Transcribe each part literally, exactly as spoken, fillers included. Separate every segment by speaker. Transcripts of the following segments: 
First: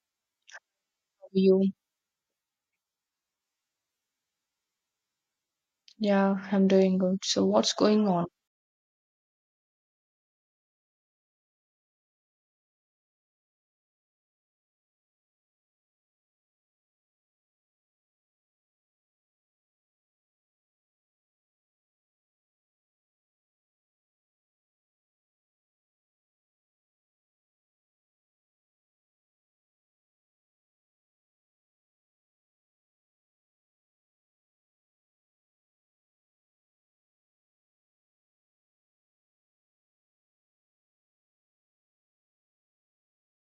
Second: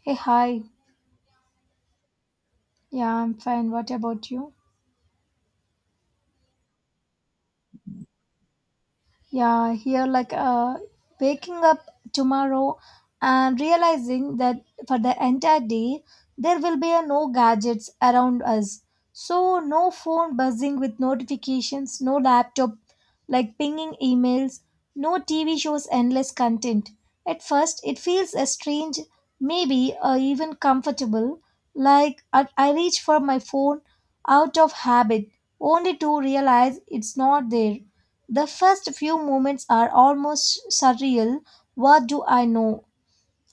Speaker 1: Hey, hi.
Speaker 2: You?
Speaker 1: Yeah, I'm fine. What about you?
Speaker 2: Yeah, I'm doing good. So, what's going on?
Speaker 1: Yeah, here like uh, waking up tomorrow and realizing that for the entire day there will be a no gadgets around us. So no phone buzzing with notifications, no laptop like pinging emails, no T V shows endless content. At first it feels a strange, maybe uh, even comfortable. Like I I reach for my phone out of habit, only to realize it's not there. The first few moments are almost surreal. What do I know?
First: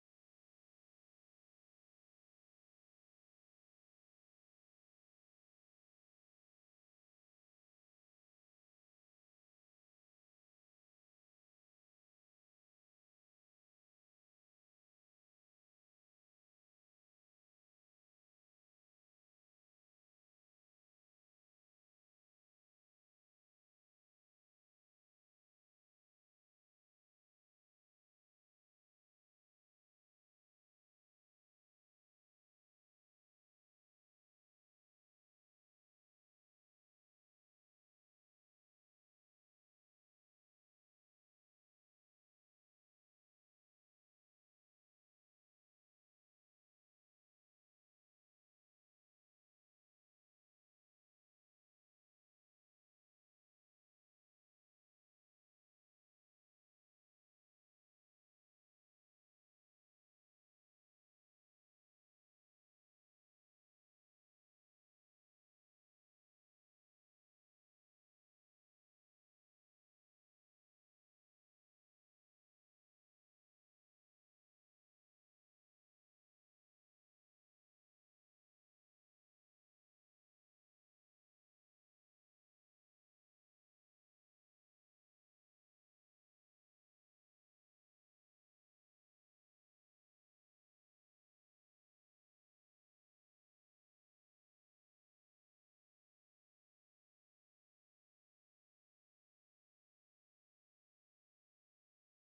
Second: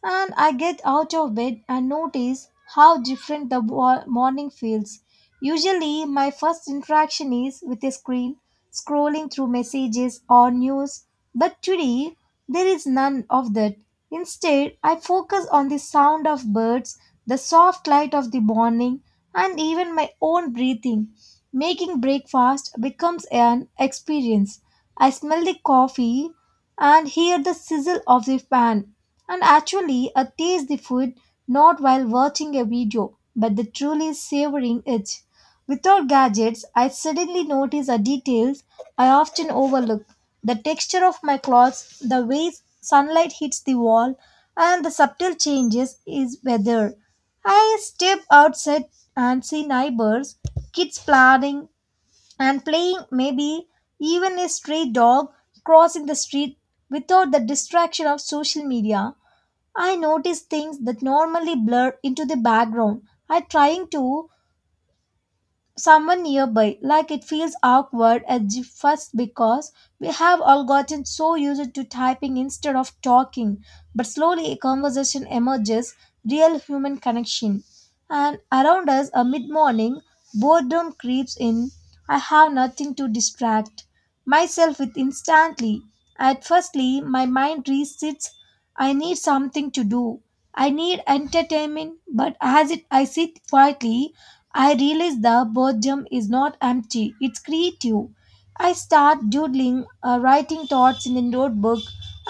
Speaker 1: And I get out of bed and notice how different the wa- morning feels. Usually, my first interaction is with a screen, scrolling through messages or news, but today there is none of that. Instead, I focus on the sound of birds, the soft light of the morning, and even my own breathing. Making breakfast becomes an experience. I smell the coffee and hear the sizzle of the pan and actually uh, taste the food not while watching a video but the truly savoring it. Without gadgets, I suddenly notice the details I often overlook the texture of my clothes, the way sunlight hits the wall, and the subtle changes is weather. I step outside and see neighbors, kids playing and playing, maybe even a stray dog crossing the street without the distraction of social media I notice things that normally blur into the background. I trying to someone nearby, like it feels awkward at the first because we have all gotten so used to typing instead of talking. But slowly a conversation emerges, real human connection. And around us, a mid morning, boredom creeps in. I have nothing to distract myself with instantly. At firstly, my mind resits. I need something to do. I need entertainment, but as it I sit quietly, I realize the boredom is not empty, it's creative. I start doodling, uh, writing thoughts in a notebook,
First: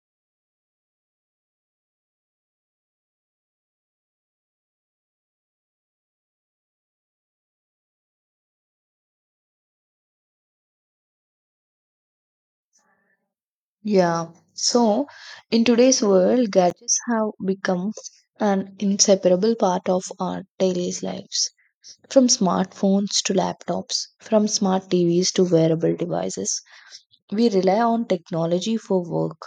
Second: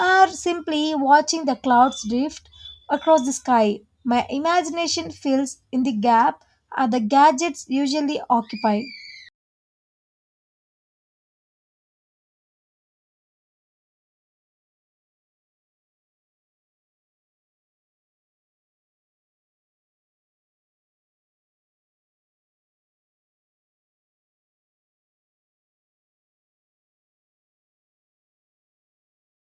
Speaker 1: or simply watching the clouds drift across the sky. My imagination fills in the gap uh, the gadgets usually occupy.
Speaker 2: Yeah. So, in today's world, gadgets have become an inseparable part of our daily lives. From smartphones to laptops, from smart T Vs to wearable devices, we rely on technology for work,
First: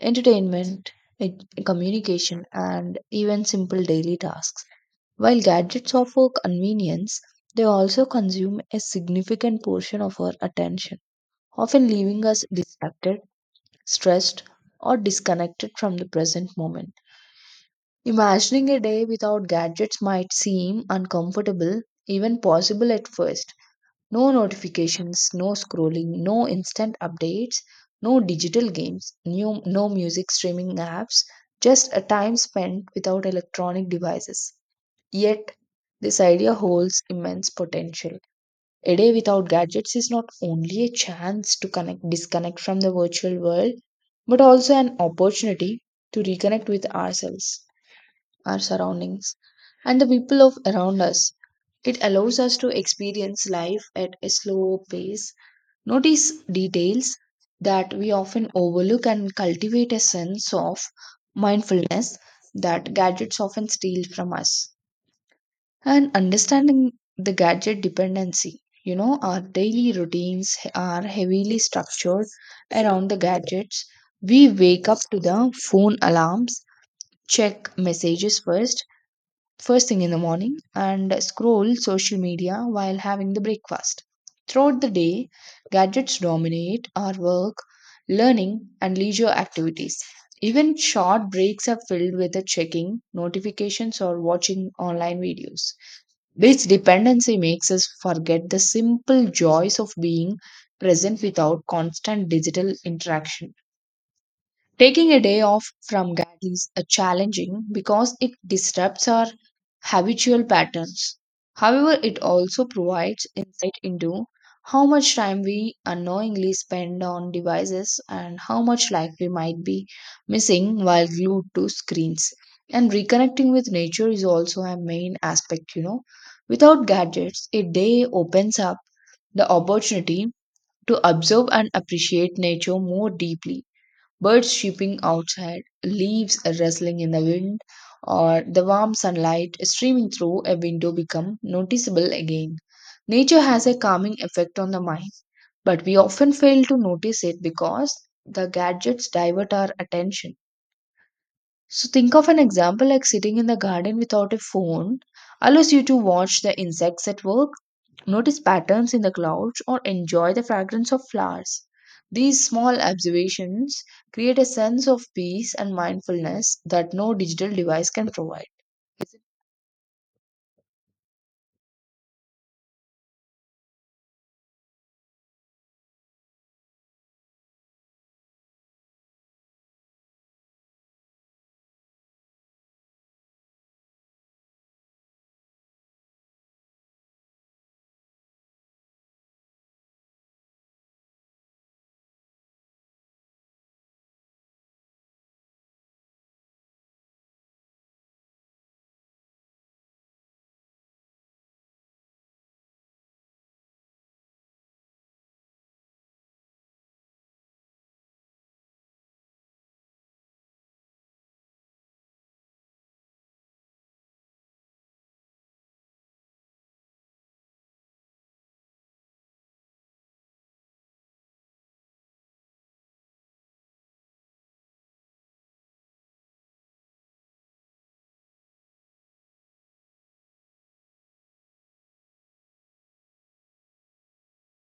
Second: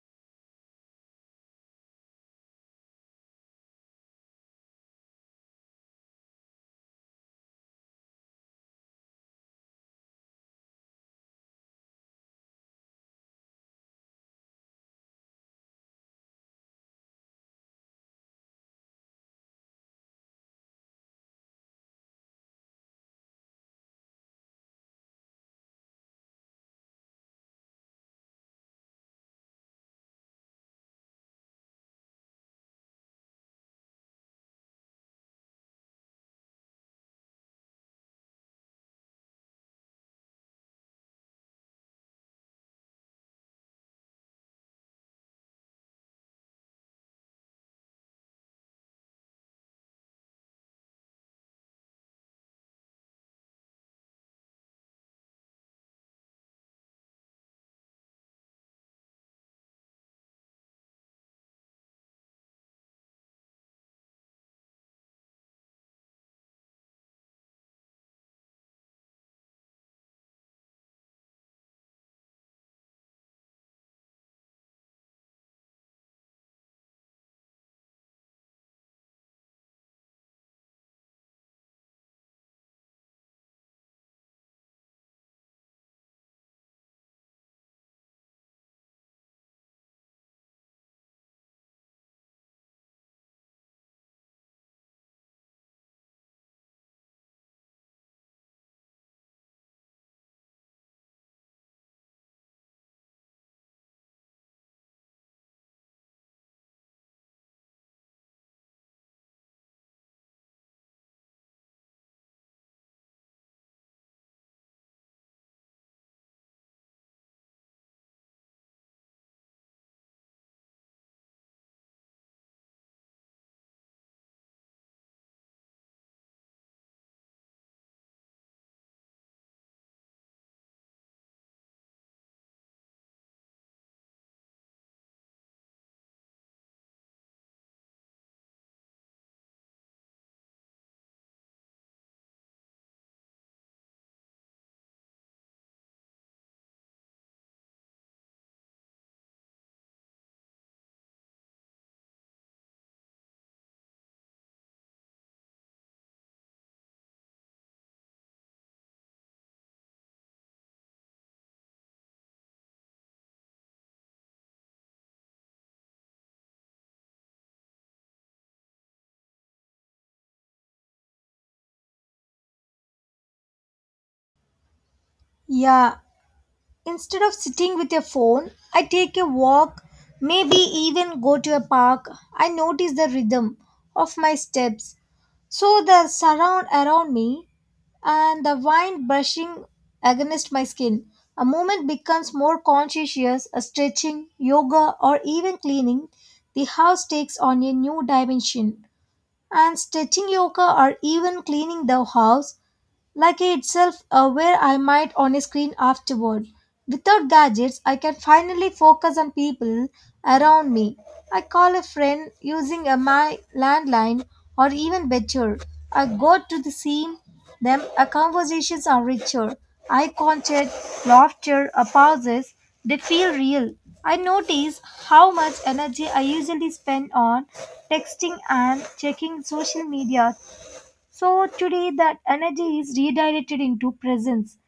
Speaker 2: entertainment, ed- communication, and even simple daily tasks. While gadgets offer convenience, they also consume a significant portion of our attention, often leaving us distracted, stressed, or disconnected from the present moment. Imagining a day without gadgets might seem uncomfortable, even possible at first. No notifications, no scrolling, no instant updates, no digital games, new, no music streaming apps, just a time spent without electronic devices. Yet, this idea holds immense potential. A day without gadgets is not only a chance to connect disconnect from the virtual world but also an opportunity to reconnect with ourselves, our surroundings, and the people of around us. It allows us to experience life at a slow pace, notice details that we often overlook, and cultivate a sense of mindfulness that gadgets often steal from us, and understanding the gadget dependency. You know, our daily routines are heavily structured around the gadgets. We wake up to the phone alarms, check messages first, first thing in the morning, and scroll social media while having the breakfast. Throughout the day, gadgets dominate our work, learning, and leisure activities. Even short breaks are filled with the checking, notifications, or watching online videos. This dependency makes us forget the simple joys of being present without constant digital interaction. Taking a day off from G A D is uh, challenging because it disrupts our habitual patterns. However, it also provides insight into how much time we unknowingly spend on devices and how much life we might be missing while glued to screens. And reconnecting with nature is also a main aspect, you know. Without gadgets, a day opens up the opportunity to observe and appreciate nature more deeply, birds chirping outside, leaves rustling in the wind, or the warm sunlight streaming through a window become noticeable again. Nature has a calming effect on the mind, but we often fail to notice it because the gadgets divert our attention. So, think of an example like sitting in the garden without a phone allows you to watch the insects at work, notice patterns in the clouds, or enjoy the fragrance of flowers. These small observations create a sense of peace and mindfulness that no digital device can provide.
Speaker 1: Yeah, instead of sitting with your phone, I take a walk, maybe even go to a park. I notice the rhythm of my steps. So the surround around me and the wind brushing against my skin. A movement becomes more conscientious, a stretching, yoga, or even cleaning. The house takes on a new dimension. And stretching yoga or even cleaning the house Lucky itself, uh, where I might on a screen afterward. Without gadgets, I can finally focus on people around me. I call a friend using a my landline, or even better, I go to the scene. Then our conversations are richer. Eye contact, laughter, or pauses, they feel real. I notice how much energy I usually spend on texting and checking social media so today that energy is redirected into presence.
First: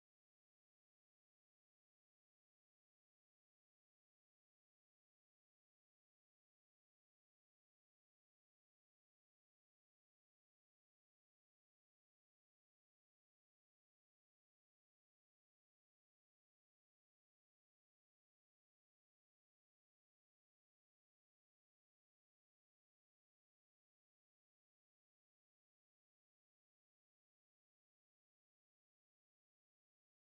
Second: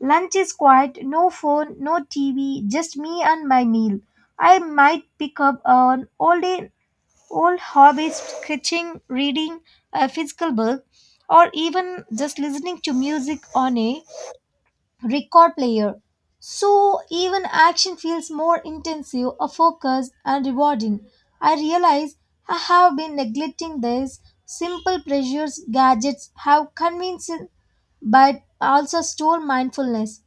Speaker 1: Lunch is quiet, no phone, no T V, just me and my meal. I might pick up an old old hobby, sketching, reading a physical book, or even just listening to music on a record player. So even action feels more intensive, a focused and rewarding. I realize I have been neglecting this. Simple pleasures gadgets have convinced but also stole mindfulness.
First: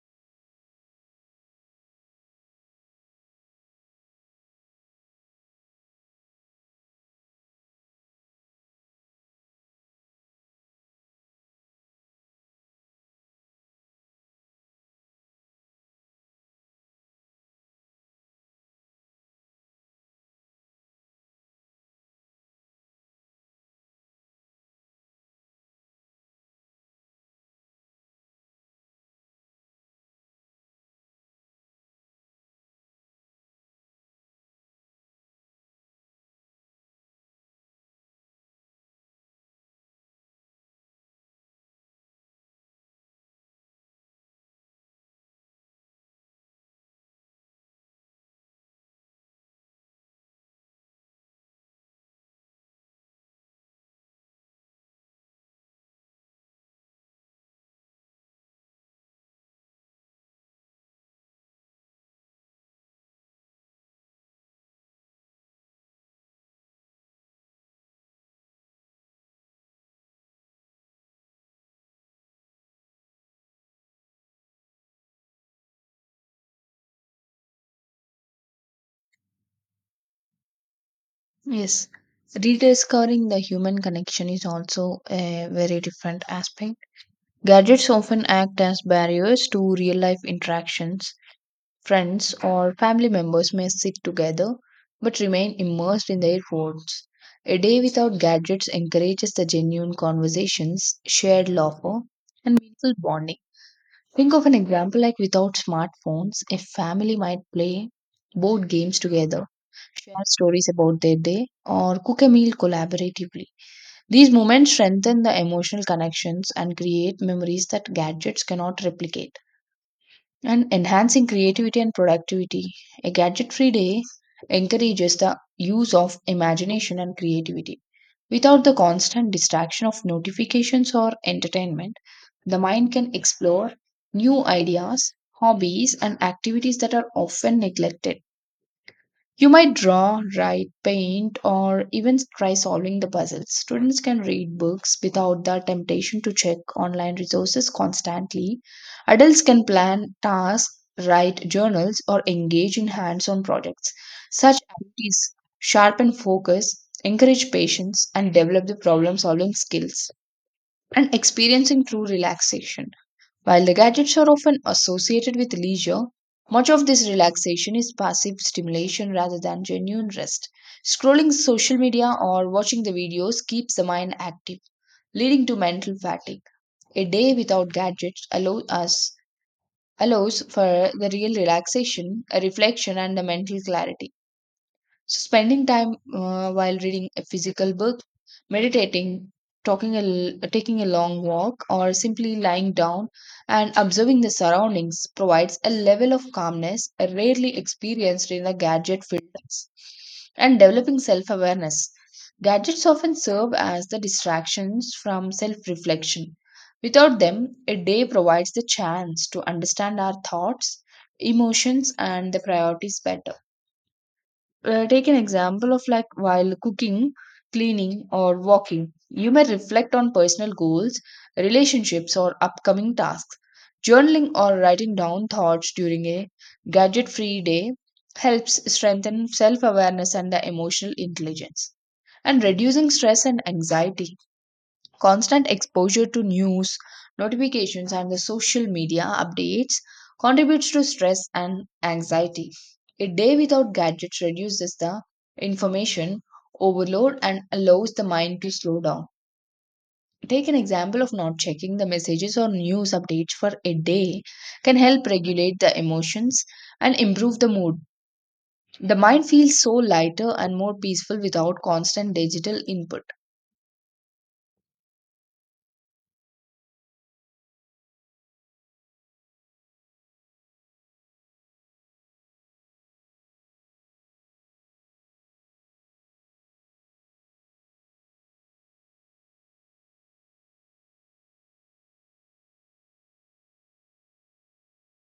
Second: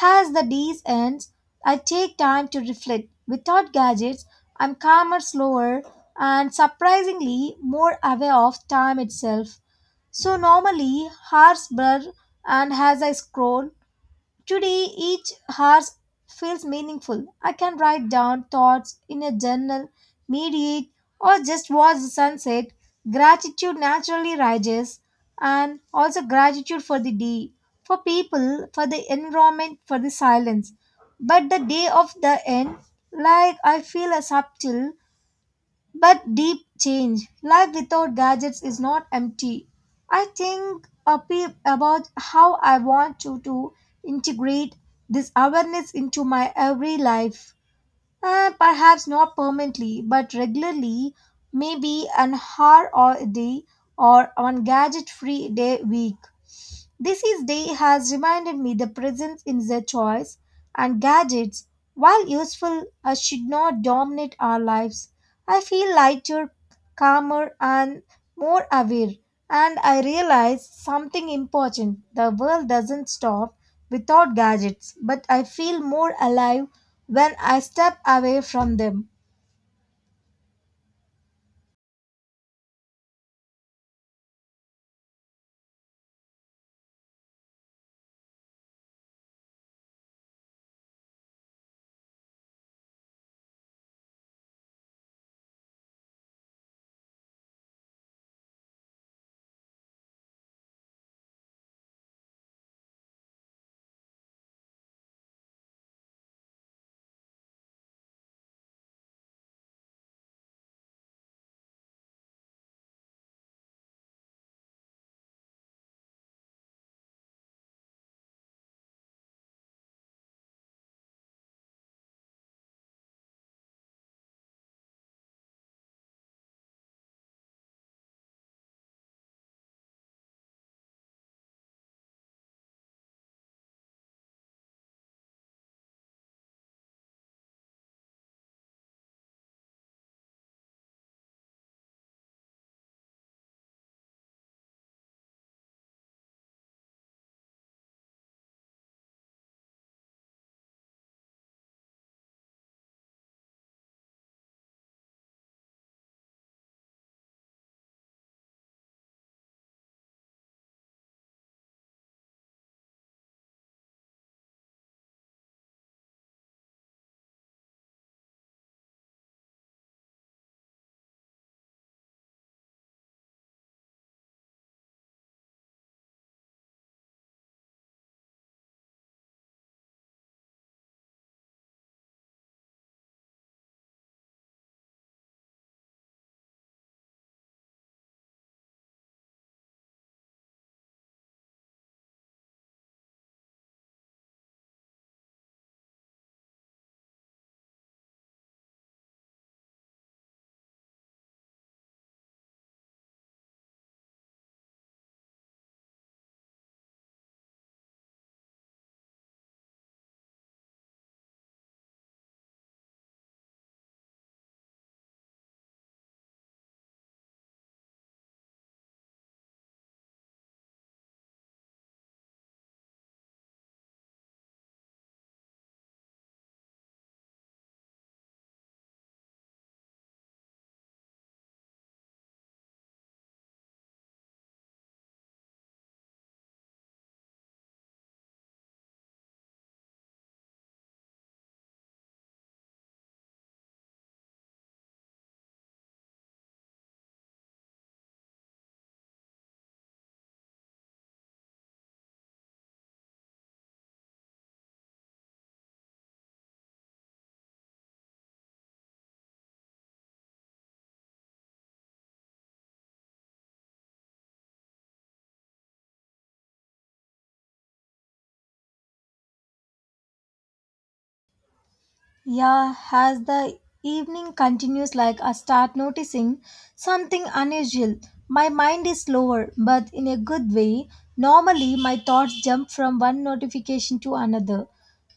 Speaker 1: As the days ends, I take time to reflect. Without gadgets, I'm calmer, slower, and surprisingly more aware of time itself. So normally hours blur and as I scroll, today, each hour feels meaningful. I can write down thoughts in a journal, meditate, or just watch the sunset. Gratitude naturally rises, and also gratitude for the day, for people, for the environment, for the silence. But the day of the end, like I feel a subtle but deep change. Life without gadgets is not empty. I think a bit about how I want to, to integrate this awareness into my every life. Uh, perhaps not permanently, but regularly, maybe an hour or a day or one gadget free day week. This is day has reminded me the presence in the choice and gadgets, while useful, uh, should not dominate our lives. I feel lighter, calmer, and more aware, and I realize something important. The world doesn't stop without gadgets, but I feel more alive when I step away from them.
Speaker 2: Yes, rediscovering the human connection is also a very different aspect. Gadgets often act as barriers to real life interactions. Friends or family members may sit together but remain immersed in their phones. A day without gadgets encourages the genuine conversations, shared laughter, and meaningful bonding. Think of an example like without smartphones, a family might play board games together, share stories about their day, or cook a meal collaboratively. These moments strengthen the emotional connections and create memories that gadgets cannot replicate, and enhancing creativity and productivity. A gadget free day encourages the use of imagination and creativity. Without the constant distraction of notifications or entertainment, the mind can explore new ideas, hobbies, and activities that are often neglected. You might draw, write, paint, or even try solving the puzzles. Students can read books without the temptation to check online resources constantly. Adults can plan tasks, write journals, or engage in hands on projects. Such activities sharpen focus, encourage patience, and develop the problem solving skills, and experiencing true relaxation. While the gadgets are often associated with leisure, much of this relaxation is passive stimulation rather than genuine rest. Scrolling social media or watching the videos keeps the mind active, leading to mental fatigue. A day without gadgets allows us, allows for the real relaxation, a reflection and the mental clarity. So, spending time uh, while reading a physical book, meditating, talking a, l- taking a long walk, or simply lying down and observing the surroundings provides a level of calmness uh, rarely experienced in a gadget filled lives. And developing self awareness. Gadgets often serve as the distractions from self reflection. Without them, a day provides the chance to understand our thoughts, emotions, and the priorities better. Uh, take an example of like while cooking, cleaning, or walking, you may reflect on personal goals, relationships, or upcoming tasks. Journaling or writing down thoughts during a gadget free day helps strengthen self awareness and the emotional intelligence, and reducing stress and anxiety. Constant exposure to news, notifications, and the social media updates contributes to stress and anxiety. A day without gadgets reduces the information overload and allows the mind to slow down. Take an example of not checking the messages or news updates for a day can help regulate the emotions and improve the mood. The mind feels so lighter and more peaceful without constant digital input.
Speaker 1: Yeah, as the evening continues, like I start noticing something unusual. My mind is slower, but in a good way. Normally, my thoughts jump from one notification to another,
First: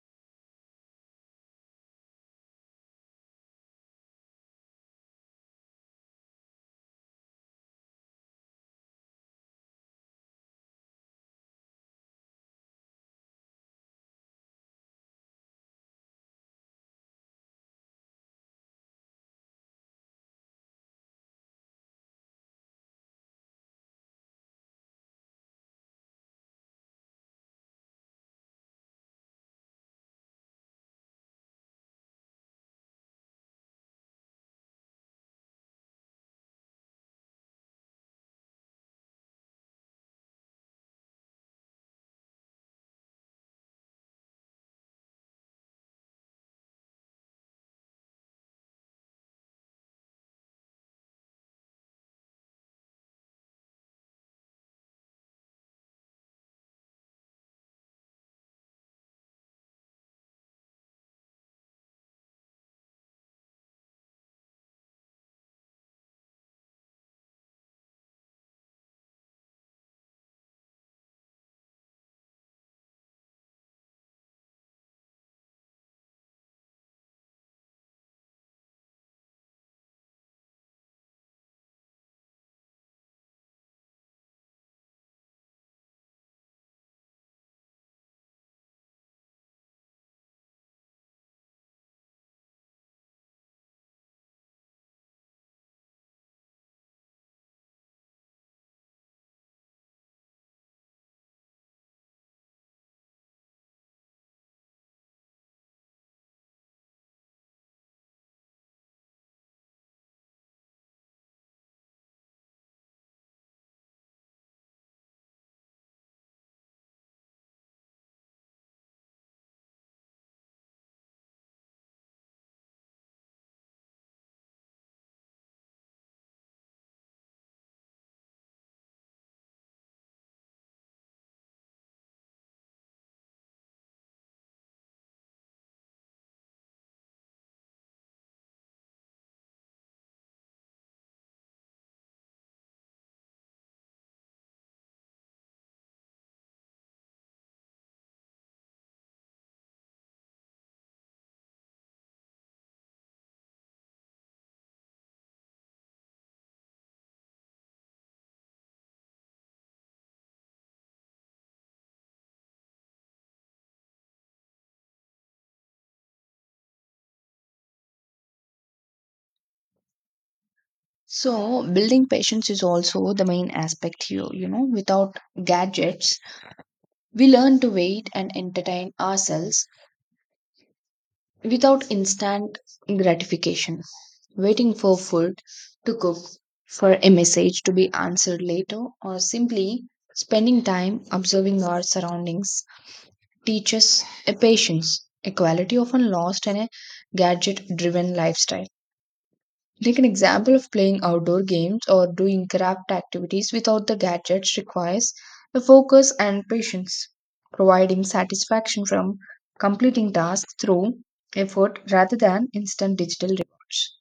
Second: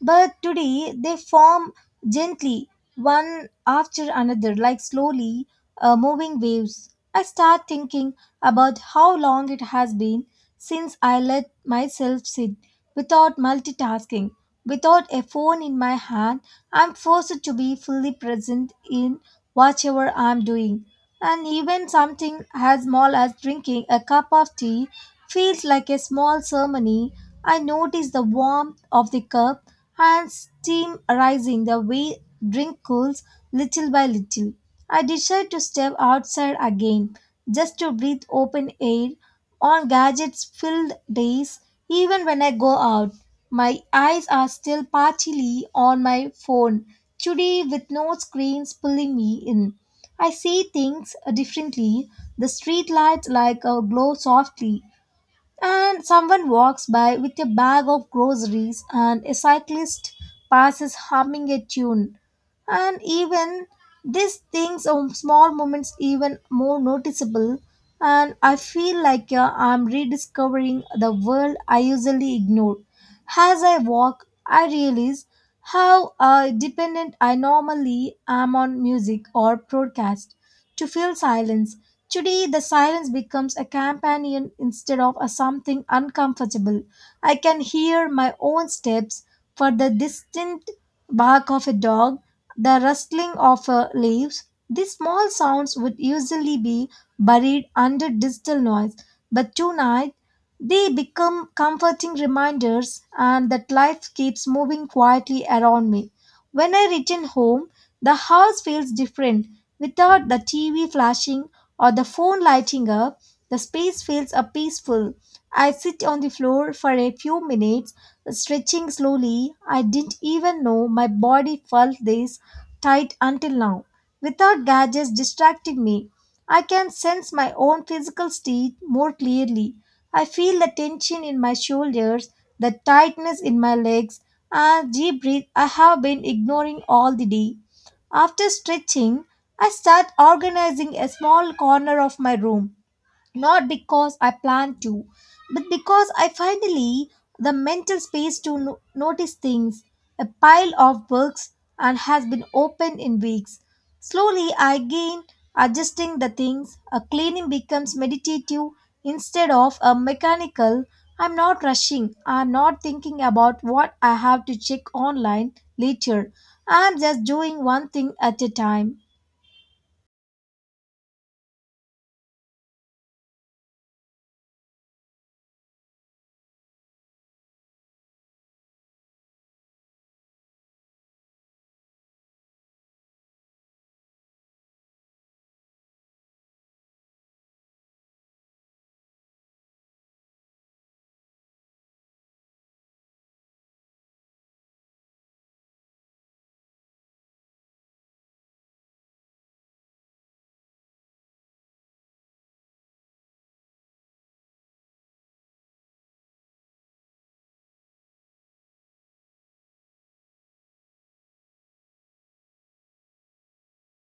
Speaker 1: but today they form gently, one after another, like slowly uh, moving waves. I start thinking about how long it has been since I let myself sit without multitasking, without a phone in my hand I'm forced to be fully present in whatever I'm doing. And even something as small as drinking a cup of tea feels like a small ceremony. I notice the warmth of the cup and steam rising the way drink cools little by little. I decide to step outside again just to breathe open air on gadgets filled days. Even when I go out, my eyes are still partially on my phone. Today, with no screens pulling me in, I see things differently. The street lights like uh, glow softly, and someone walks by with a bag of groceries and a cyclist passes humming a tune and even these things or small moments even more noticeable and I feel like uh, I'm rediscovering the world I usually ignore as I walk I realize how uh, dependent I normally am on music or broadcast to feel silence today, the silence becomes a companion instead of a something uncomfortable. I can hear my own steps for the distant bark of a dog, the rustling of uh, leaves. These small sounds would usually be buried under digital noise, but tonight they become comforting reminders and that life keeps moving quietly around me. When I return home, the house feels different. Without the T V flashing or the phone lighting up, the space feels uh, peaceful. I sit on the floor for a few minutes, stretching slowly. I didn't even know my body felt this tight until now. Without gadgets distracting me, I can sense my own physical state more clearly. I feel the tension in my shoulders, the tightness in my legs, Ah, deep breath. I have been ignoring all the day. After stretching, I start organizing a small corner of my room not because I plan to, but because I finally the mental space to no- notice things. A pile of books and has been open in weeks. Slowly I gain adjusting the things. A cleaning becomes meditative instead of a mechanical. I'm not rushing. I'm not thinking about what I have to check online later. I'm just doing one thing at a time.
Speaker 2: So, building patience is also the main aspect here. You know, without gadgets, we learn to wait and entertain ourselves without instant gratification. Waiting for food to cook, for a message to be answered later, or simply spending time observing our surroundings teaches a patience, a quality often lost in a gadget driven lifestyle. Take an example of playing outdoor games or doing craft activities without the gadgets requires the focus and patience, providing satisfaction from completing tasks through effort rather than instant digital rewards.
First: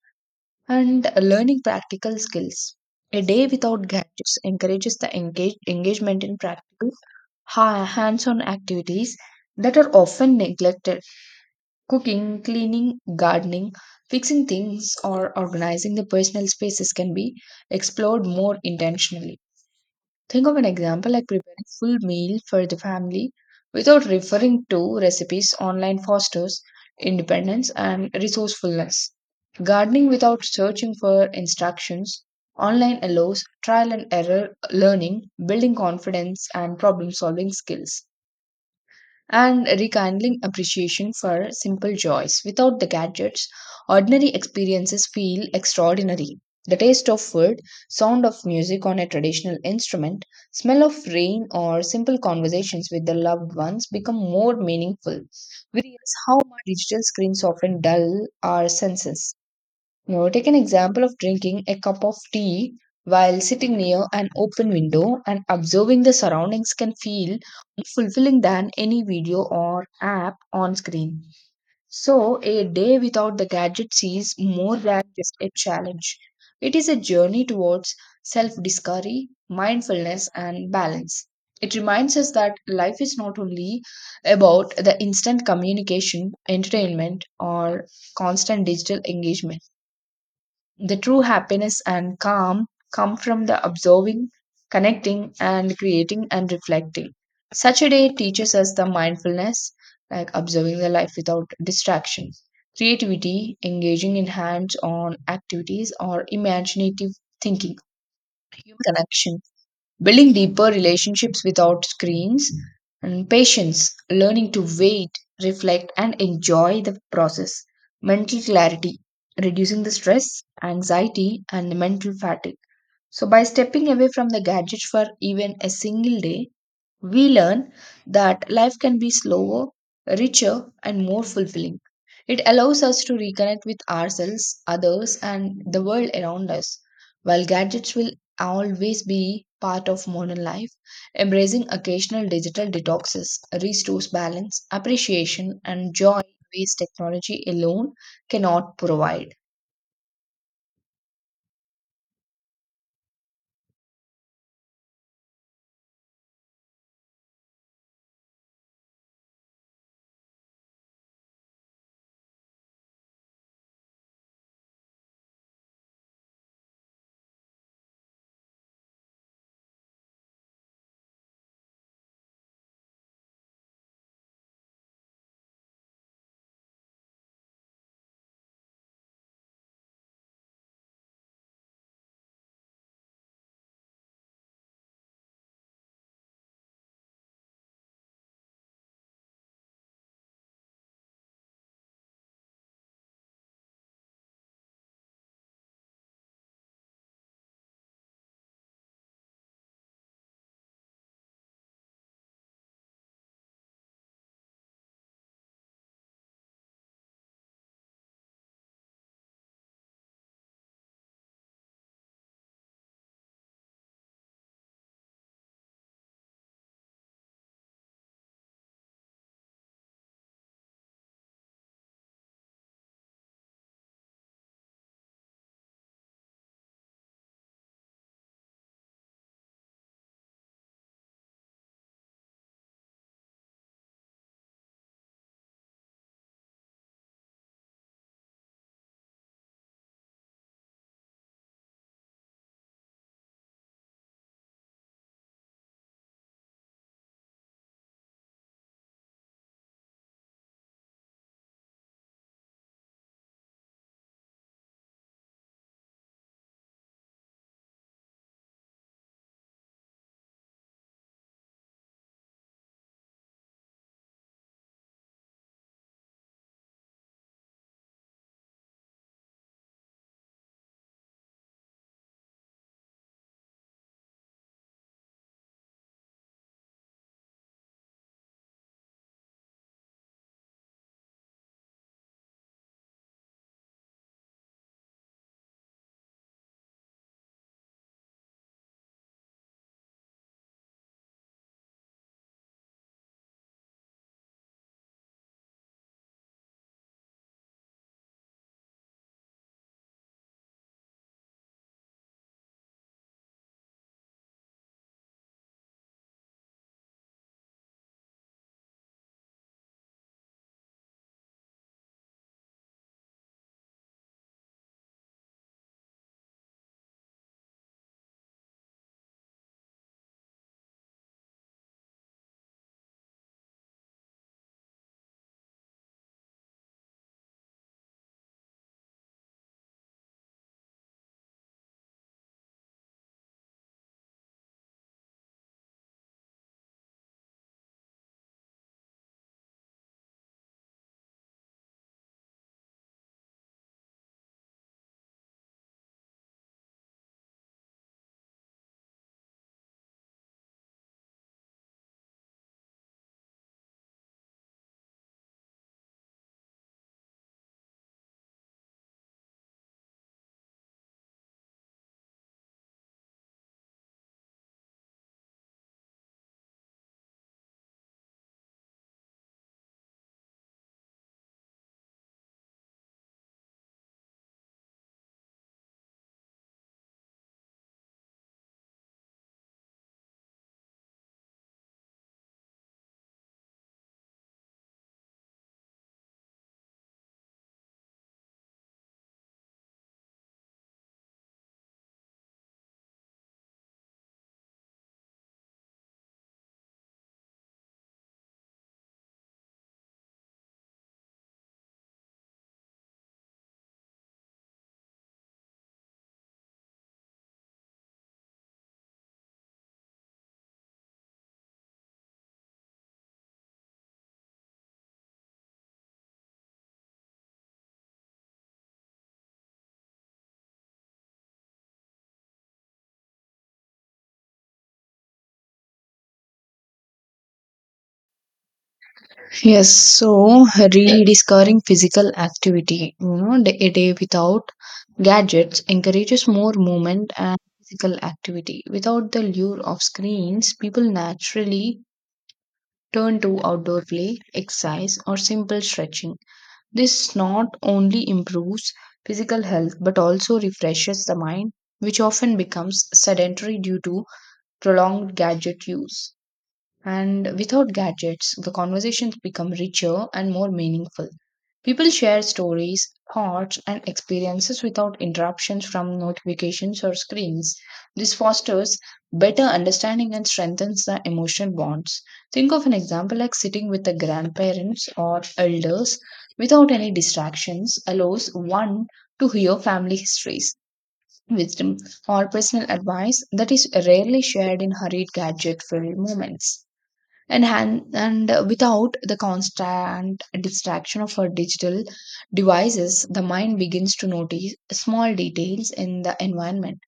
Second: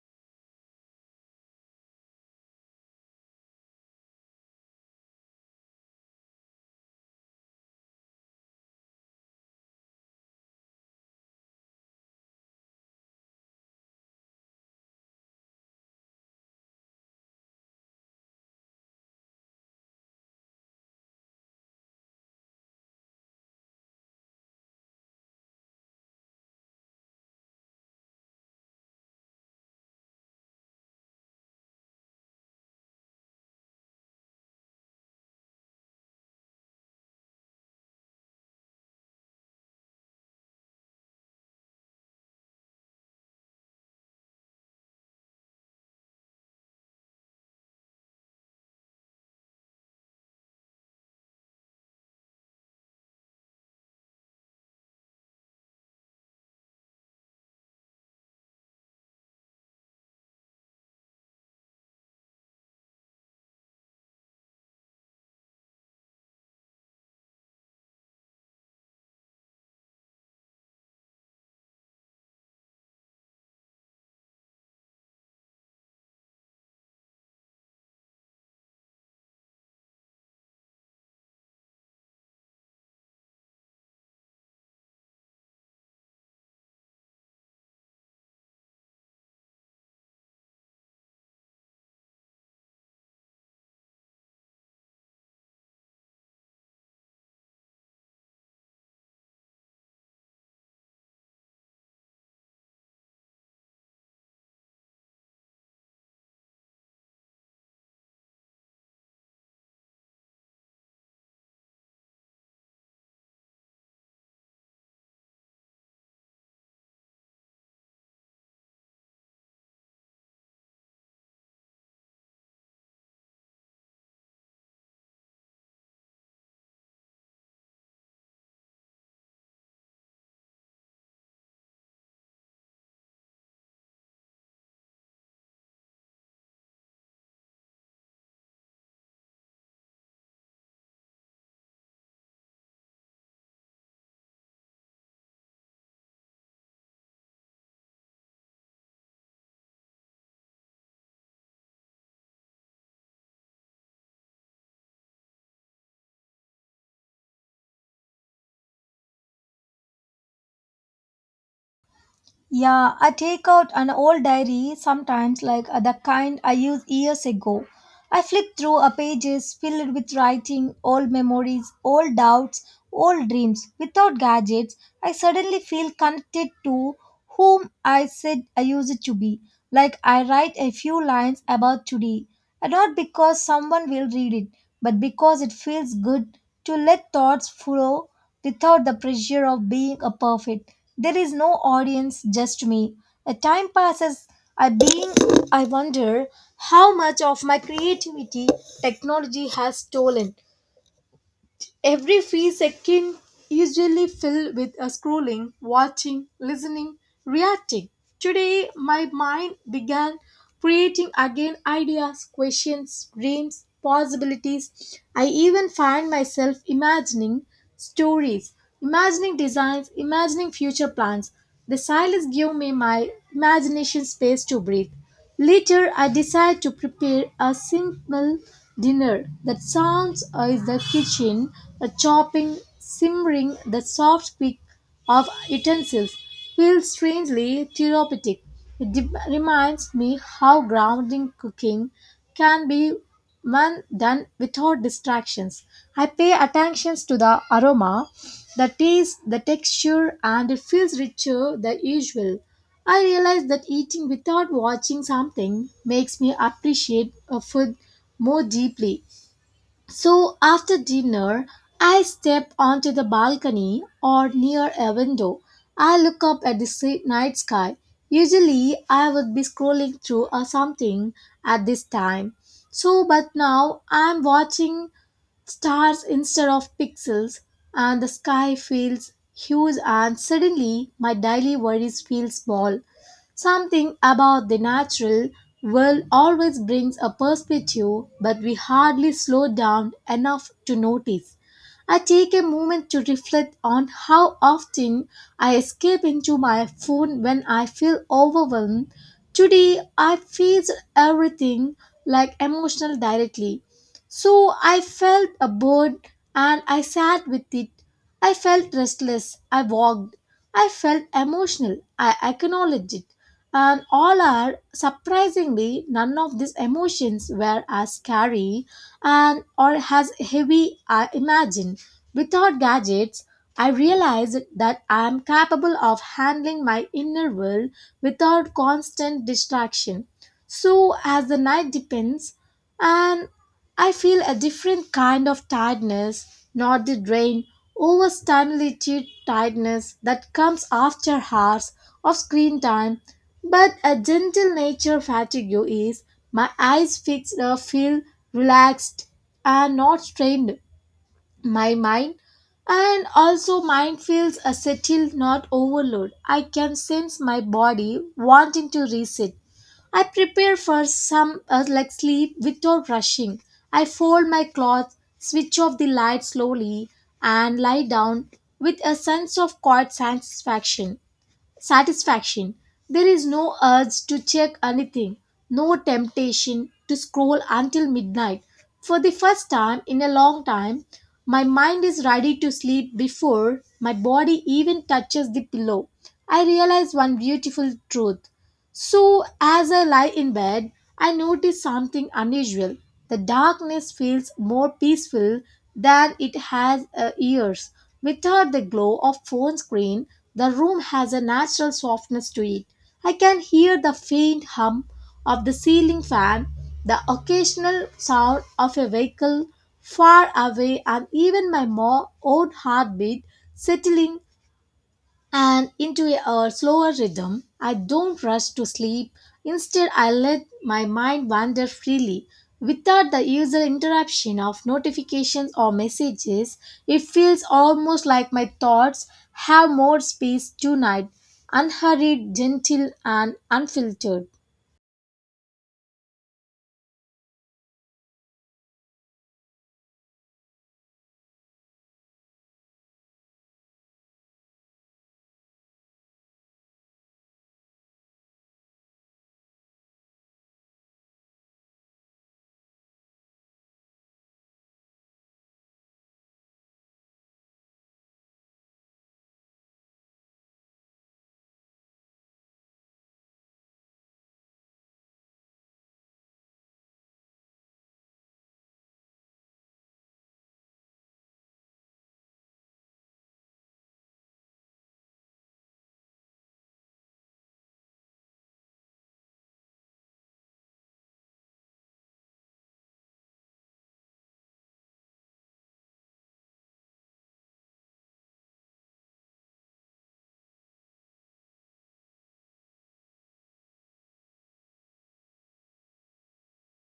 Speaker 2: And learning practical skills. A day without gadgets encourages the engage- engagement in practical ha- hands on activities that are often neglected. Cooking, cleaning, gardening, fixing things, or organizing the personal spaces can be explored more intentionally. Think of an example like preparing full meal for the family without referring to recipes online fosters independence and resourcefulness. Gardening without searching for instructions online allows trial and error learning, building confidence and problem solving skills, and rekindling appreciation for simple joys. Without the gadgets, ordinary experiences feel extraordinary. The taste of food, sound of music on a traditional instrument, smell of rain, or simple conversations with the loved ones become more meaningful. We realize how much digital screens often dull our senses. Now, take an example of drinking a cup of tea while sitting near an open window and observing the surroundings can feel more fulfilling than any video or app on screen. So, a day without the gadgets is more than just a challenge. It is a journey towards self discovery, mindfulness, and balance. It reminds us that life is not only about the instant communication, entertainment, or constant digital engagement. The true happiness and calm come from the observing, connecting, and creating and reflecting. Such a day teaches us the mindfulness, like observing the life without distraction, creativity, engaging in hands on activities, or imaginative thinking, human connection, building deeper relationships without screens, and patience, learning to wait, reflect, and enjoy the process, mental clarity, reducing the stress, anxiety, and mental fatigue. So, by stepping away from the gadget for even a single day, we learn that life can be slower, richer, and more fulfilling. It allows us to reconnect with ourselves, others, and the world around us. While gadgets will always be part of modern life, embracing occasional digital detoxes restores balance, appreciation, and joy in ways technology alone cannot provide.
Speaker 1: Yeah, I take out an old diary sometimes, like uh, the kind I used years ago. I flip through a pages filled with writing, old memories, old doubts, old dreams. Without gadgets, I suddenly feel connected to whom I said I used to be. Like I write a few lines about today, and not because someone will read it, but because it feels good to let thoughts flow without the pressure of being a perfect. There is no audience, just me. A time passes. I being I wonder how much of my creativity technology has stolen. Every few seconds usually filled with a scrolling, watching, listening, reacting. Today my mind began creating again ideas, questions, dreams, possibilities. I even find myself imagining stories, imagining designs, imagining future plans. The silence gave me my imagination space to breathe. Later, I decide to prepare a simple dinner that sounds in the kitchen, the chopping, simmering, the soft click of utensils feels strangely therapeutic. It de- reminds me how grounding cooking can be when done without distractions. I pay attention to the aroma, the taste, the texture, and it feels richer than usual. I realize that eating without watching something makes me appreciate a food more deeply. So after dinner, I step onto the balcony or near a window. I look up at the si- night sky. Usually, I would be scrolling through or something at this time. So, but now I'm watching stars instead of pixels, and the sky feels huge, and suddenly my daily worries feel small. Something about the natural world always brings a perspective, but we hardly slow down enough to notice. I take a moment to reflect on how often I escape into my phone when I feel overwhelmed. Today, I faced everything like emotional directly. So I felt a bored and I sat with it. I felt restless. I walked. I felt emotional. I acknowledged it, and all are surprisingly none of these emotions were as scary and or as heavy I imagined. Without gadgets, I realized that I am capable of handling my inner world without constant distraction. So as the night deepens and I feel a different kind of tiredness, not the drain, overstimulated tiredness that comes after hours of screen time, but a gentle nature fatigue is my eyes fixed uh, feel relaxed and not strained. My mind and also mind feels a settled not overload. I can sense my body wanting to reset. I prepare for some uh, like sleep without rushing. I fold my cloth, switch off the light slowly, and lie down with a sense of quiet satisfaction satisfaction. There is no urge to check anything, no temptation to scroll until midnight. For the first time in a long time, my mind is ready to sleep before my body even touches the pillow. I realize one beautiful truth. So, as I lie in bed, I notice something unusual. The darkness feels more peaceful than it has uh, years. Without the glow of phone screen, the room has a natural softness to it. I can hear the faint hum of the ceiling fan, the occasional sound of a vehicle far away, and even my mo- own heartbeat settling and into a slower rhythm. I don't rush to sleep. Instead, I let my mind wander freely. Without the usual interruption of notifications or messages, it feels almost like my thoughts
Speaker 2: Yes,
Speaker 1: have more
Speaker 2: so
Speaker 1: space tonight,
Speaker 2: rediscovering physical
Speaker 1: unhurried, gentle,
Speaker 2: activity, you
Speaker 1: and
Speaker 2: know, the- a day
Speaker 1: unfiltered.
Speaker 2: without gadgets encourages more movement and physical activity. Without the lure of screens, people naturally turn to outdoor play, exercise, or simple stretching. This not only improves physical health but also refreshes the mind, which often becomes sedentary due to prolonged gadget use. And without gadgets, the conversations become richer and more meaningful. People share stories, thoughts, and experiences without interruptions from notifications or screens. This fosters better understanding and strengthens the emotional bonds. Think of an example like sitting with the grandparents or elders without any distractions allows one to hear family histories, wisdom, or personal advice that is rarely shared in hurried gadget filled moments. And han- and uh, without the constant distraction of our digital devices, the mind begins to notice small details in the environment,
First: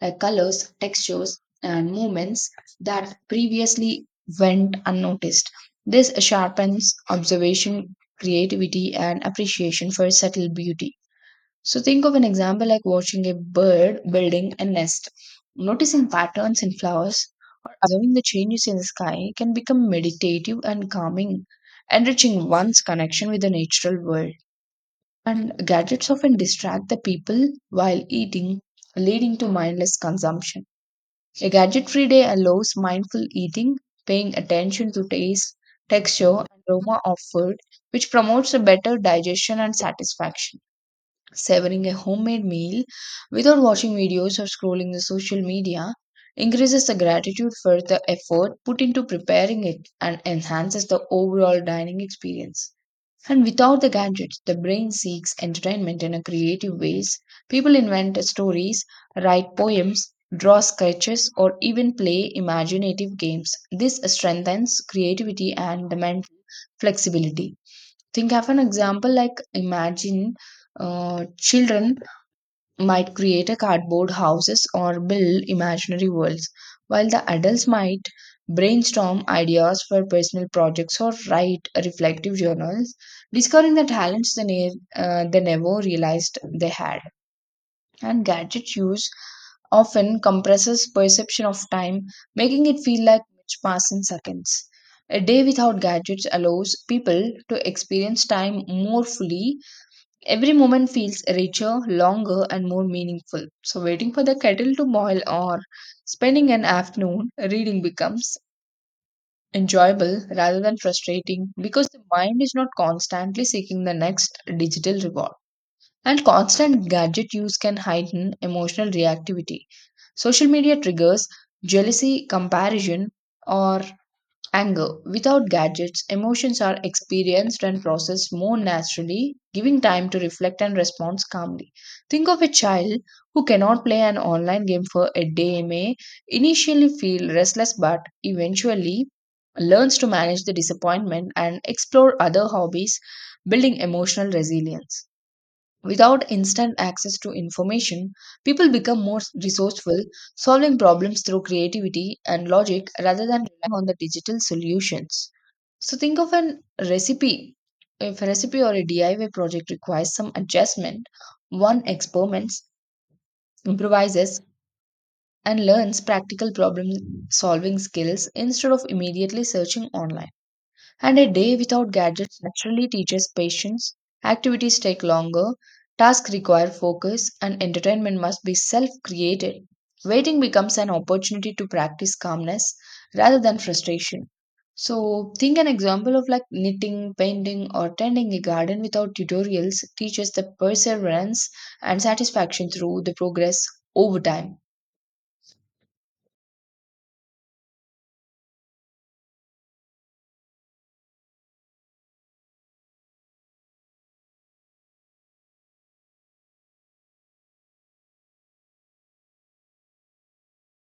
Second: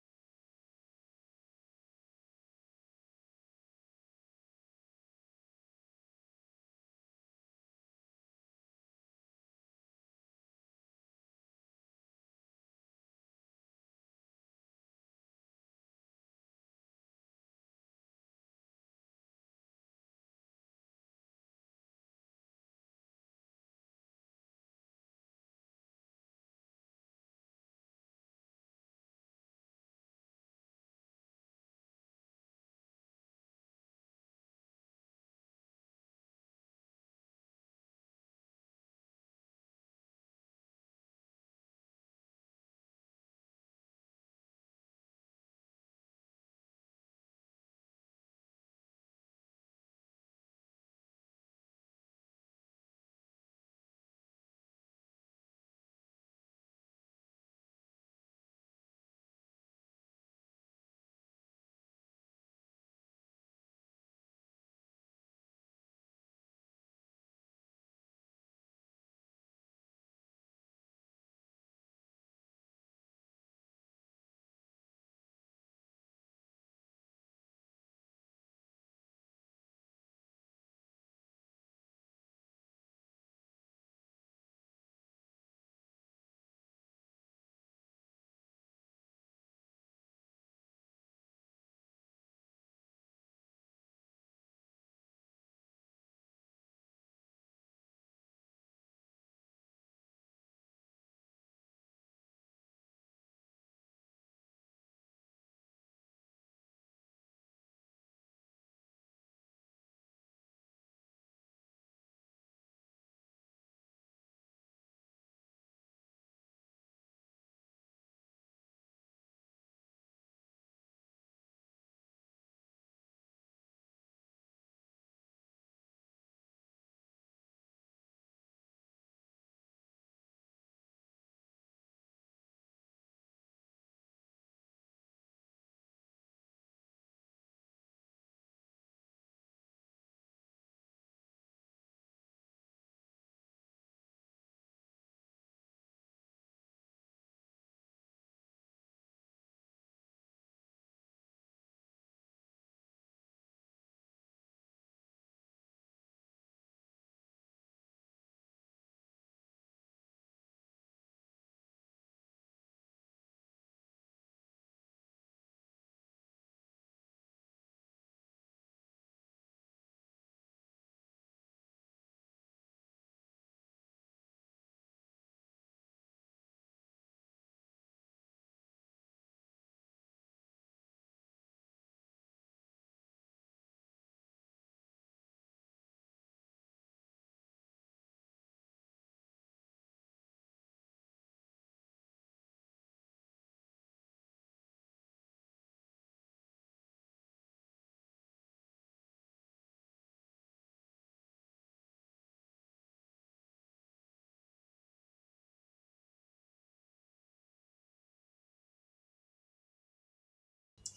Speaker 2: like colors, textures and movements that previously went unnoticed. This sharpens observation, creativity and appreciation for subtle beauty. So, think of an example like watching a bird building a nest. Noticing patterns in flowers or observing the changes in the sky can become meditative and calming, enriching one's connection with the natural world. And gadgets often distract the people while eating, leading to mindless consumption. A gadget free day allows mindful eating, paying attention to taste, texture, and aroma of food, which promotes a better digestion and satisfaction. Savoring a homemade meal without watching videos or scrolling the social media increases the gratitude for the effort put into preparing it and enhances the overall dining experience. And without the gadgets, the brain seeks entertainment in a creative ways. People invent stories, write poems, draw sketches, or even play imaginative games. This strengthens creativity and the mental flexibility. Think of an example like imagine uh, children might create a cardboard houses or build imaginary worlds, while the adults might brainstorm ideas for personal projects or write reflective journals, discovering the talents they, ne- uh, they never realized they had. And gadget use often compresses perception of time, making it feel like minutes pass in seconds. A day without gadgets allows people to experience time more fully. Every moment feels richer, longer, and more meaningful. So, waiting for the kettle to boil or spending an afternoon reading becomes enjoyable rather than frustrating because the mind is not constantly seeking the next digital reward. And constant gadget use can heighten emotional reactivity. Social media triggers jealousy, comparison, or anger. Without gadgets, emotions are experienced and processed more naturally, giving time to reflect and respond calmly. Think of a child who cannot play an online game for a day may initially feel restless but eventually learns to manage the disappointment and explore other hobbies, building emotional resilience. Without instant access to information, people become more resourceful, solving problems through creativity and logic rather than relying on the digital solutions. So, think of an recipe. If a recipe or a D I Y project requires some adjustment, one experiments, improvises, and learns practical problem solving skills instead of immediately searching online. And a day without gadgets naturally teaches patience. Activities take longer, tasks require focus, and entertainment must be self created. Waiting becomes an opportunity to practice calmness rather than frustration. So, think an example of like knitting, painting, or tending a garden without tutorials teaches the perseverance and satisfaction through the progress over time.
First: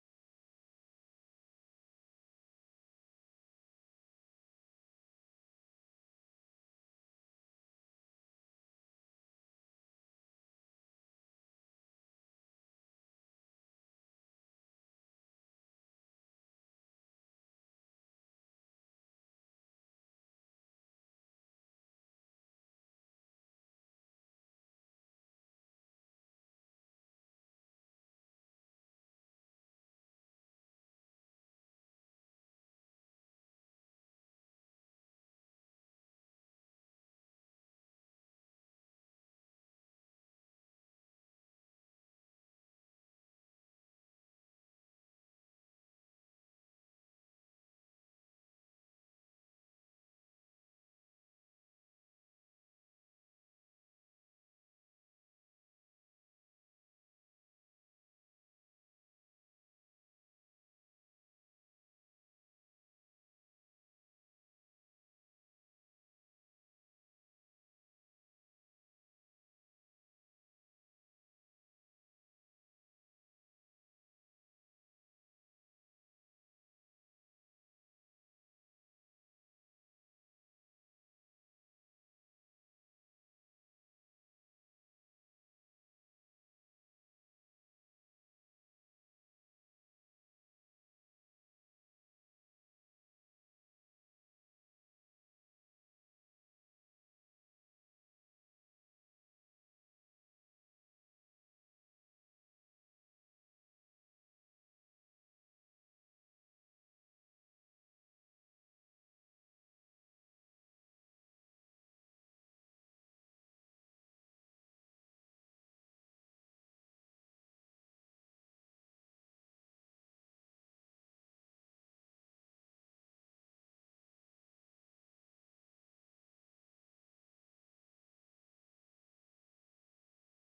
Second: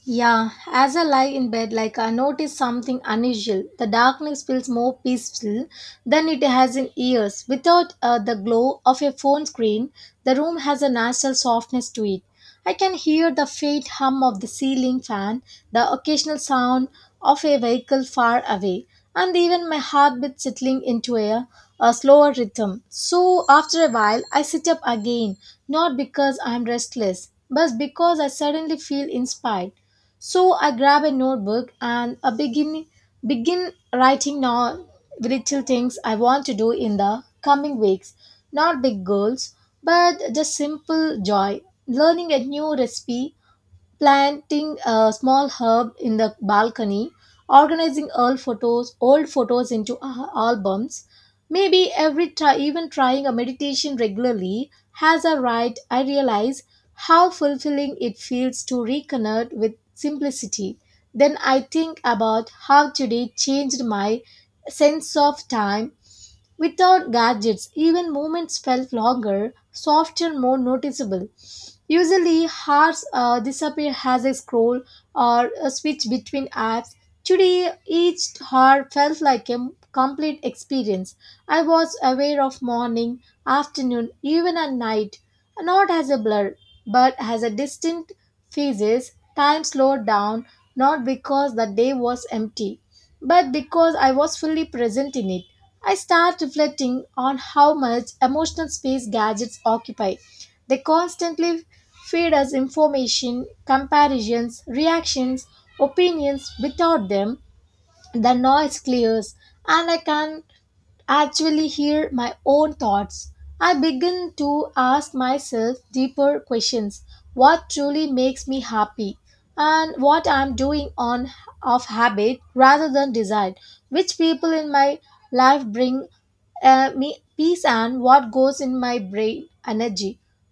Speaker 1: Yeah, as I lie in bed, like I notice something unusual. The darkness feels more peaceful than it has in years. Without uh, the glow of a phone screen, the room has a natural softness to it. I can hear the faint hum of the ceiling fan, the occasional sound of a vehicle far away, and even my heartbeat settling into a, a slower rhythm. So after a while, I sit up again, not because I'm restless, but because I suddenly feel inspired. So I grab a notebook and I begin begin writing now little things I want to do in the coming weeks. Not big goals, but just simple joy. Learning a new recipe, planting a small herb in the balcony, organizing old photos, old photos into a- albums. Maybe every try, even trying a meditation regularly has a right. I realize how fulfilling it feels to reconnect with simplicity. Then I think about how today changed my sense of time. Without gadgets, even moments felt longer, softer, more noticeable. Usually, hours uh, disappear as I scroll or uh, switch between apps. Today, each hour felt like a complete experience. I was aware of morning, afternoon, even at night, not as a blur, but as a distinct phases. Time slowed down, not because the day was empty, but because I was fully present in it. I start reflecting on how much emotional space gadgets occupy. They constantly feed us information, comparisons, reactions, opinions. Without them, the noise clears and I can actually hear my own thoughts. I begin to ask myself deeper questions. What truly makes me happy and what I am doing on of habit rather than desire, which people in my life bring uh, me peace, and what goes in my brain energy.